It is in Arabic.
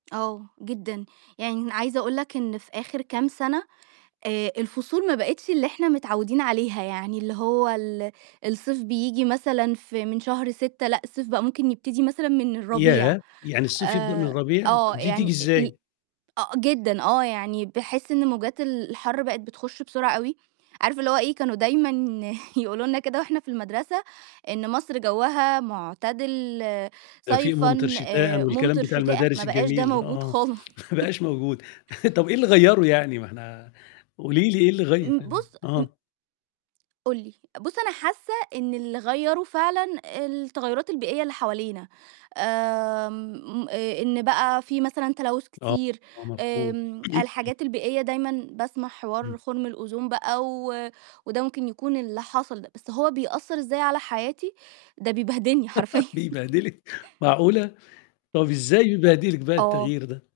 آه جدًا، يعني أنا عايزة أقول لك إن في آخر كام سنة، آآ الفصول ما بقتش اللي إحنا متعوّدين عليها، يعني اللي هو ال الصيف بييجي مثلًا في من شهر 6 لأ، الصيف بقى ممكن يبتدي مثلًا من الربيع، ياه! يعني الصيف يبدأ من آآ الربيع؟ آه، طب دي تيجي يعني أ ال إزاي؟ آه جدًا، آه، يعني باحس إن موجات ال الحر بقت بتخش بسرعة أوي، عارف اللي هو إيه، كانوا دايمًا يقولوا لنا كده وإحنا في المدرسة، إن مصر جوّها معتدل دفئ صيفًا ممطر شتاءً والكلام ممطر بتاع شتاءً، المدارس ما بقاش ده الجميل ده موجود آه، خالص. ما بقاش موجود، طب إيه اللي غيّره يعني؟ ما إحنا قولي لي إيه اللي غيّر إمم، ال بُصّ، م آه. قُل لي، بُصّ أنا حاسّة إن اللي غيّره فعلًا التغيرات البيئية اللي حوالينا، آمم آآ إن بقى في مثلًا تلوث آه، كتيرّ، آه، مفهوم. آمم الحاجات البيئية دايمًا باسمع حوار إمم. خرم الأوزون بقى و وده ممكن يكون اللي حصل ده، بس هو بيأثّر إزاي على حياتي، ده بيبهدلني حرفيًا. بيبهدلِك! معقولة؟! طيب إزاي بيبهدلِك بقى آه. التغيير ده؟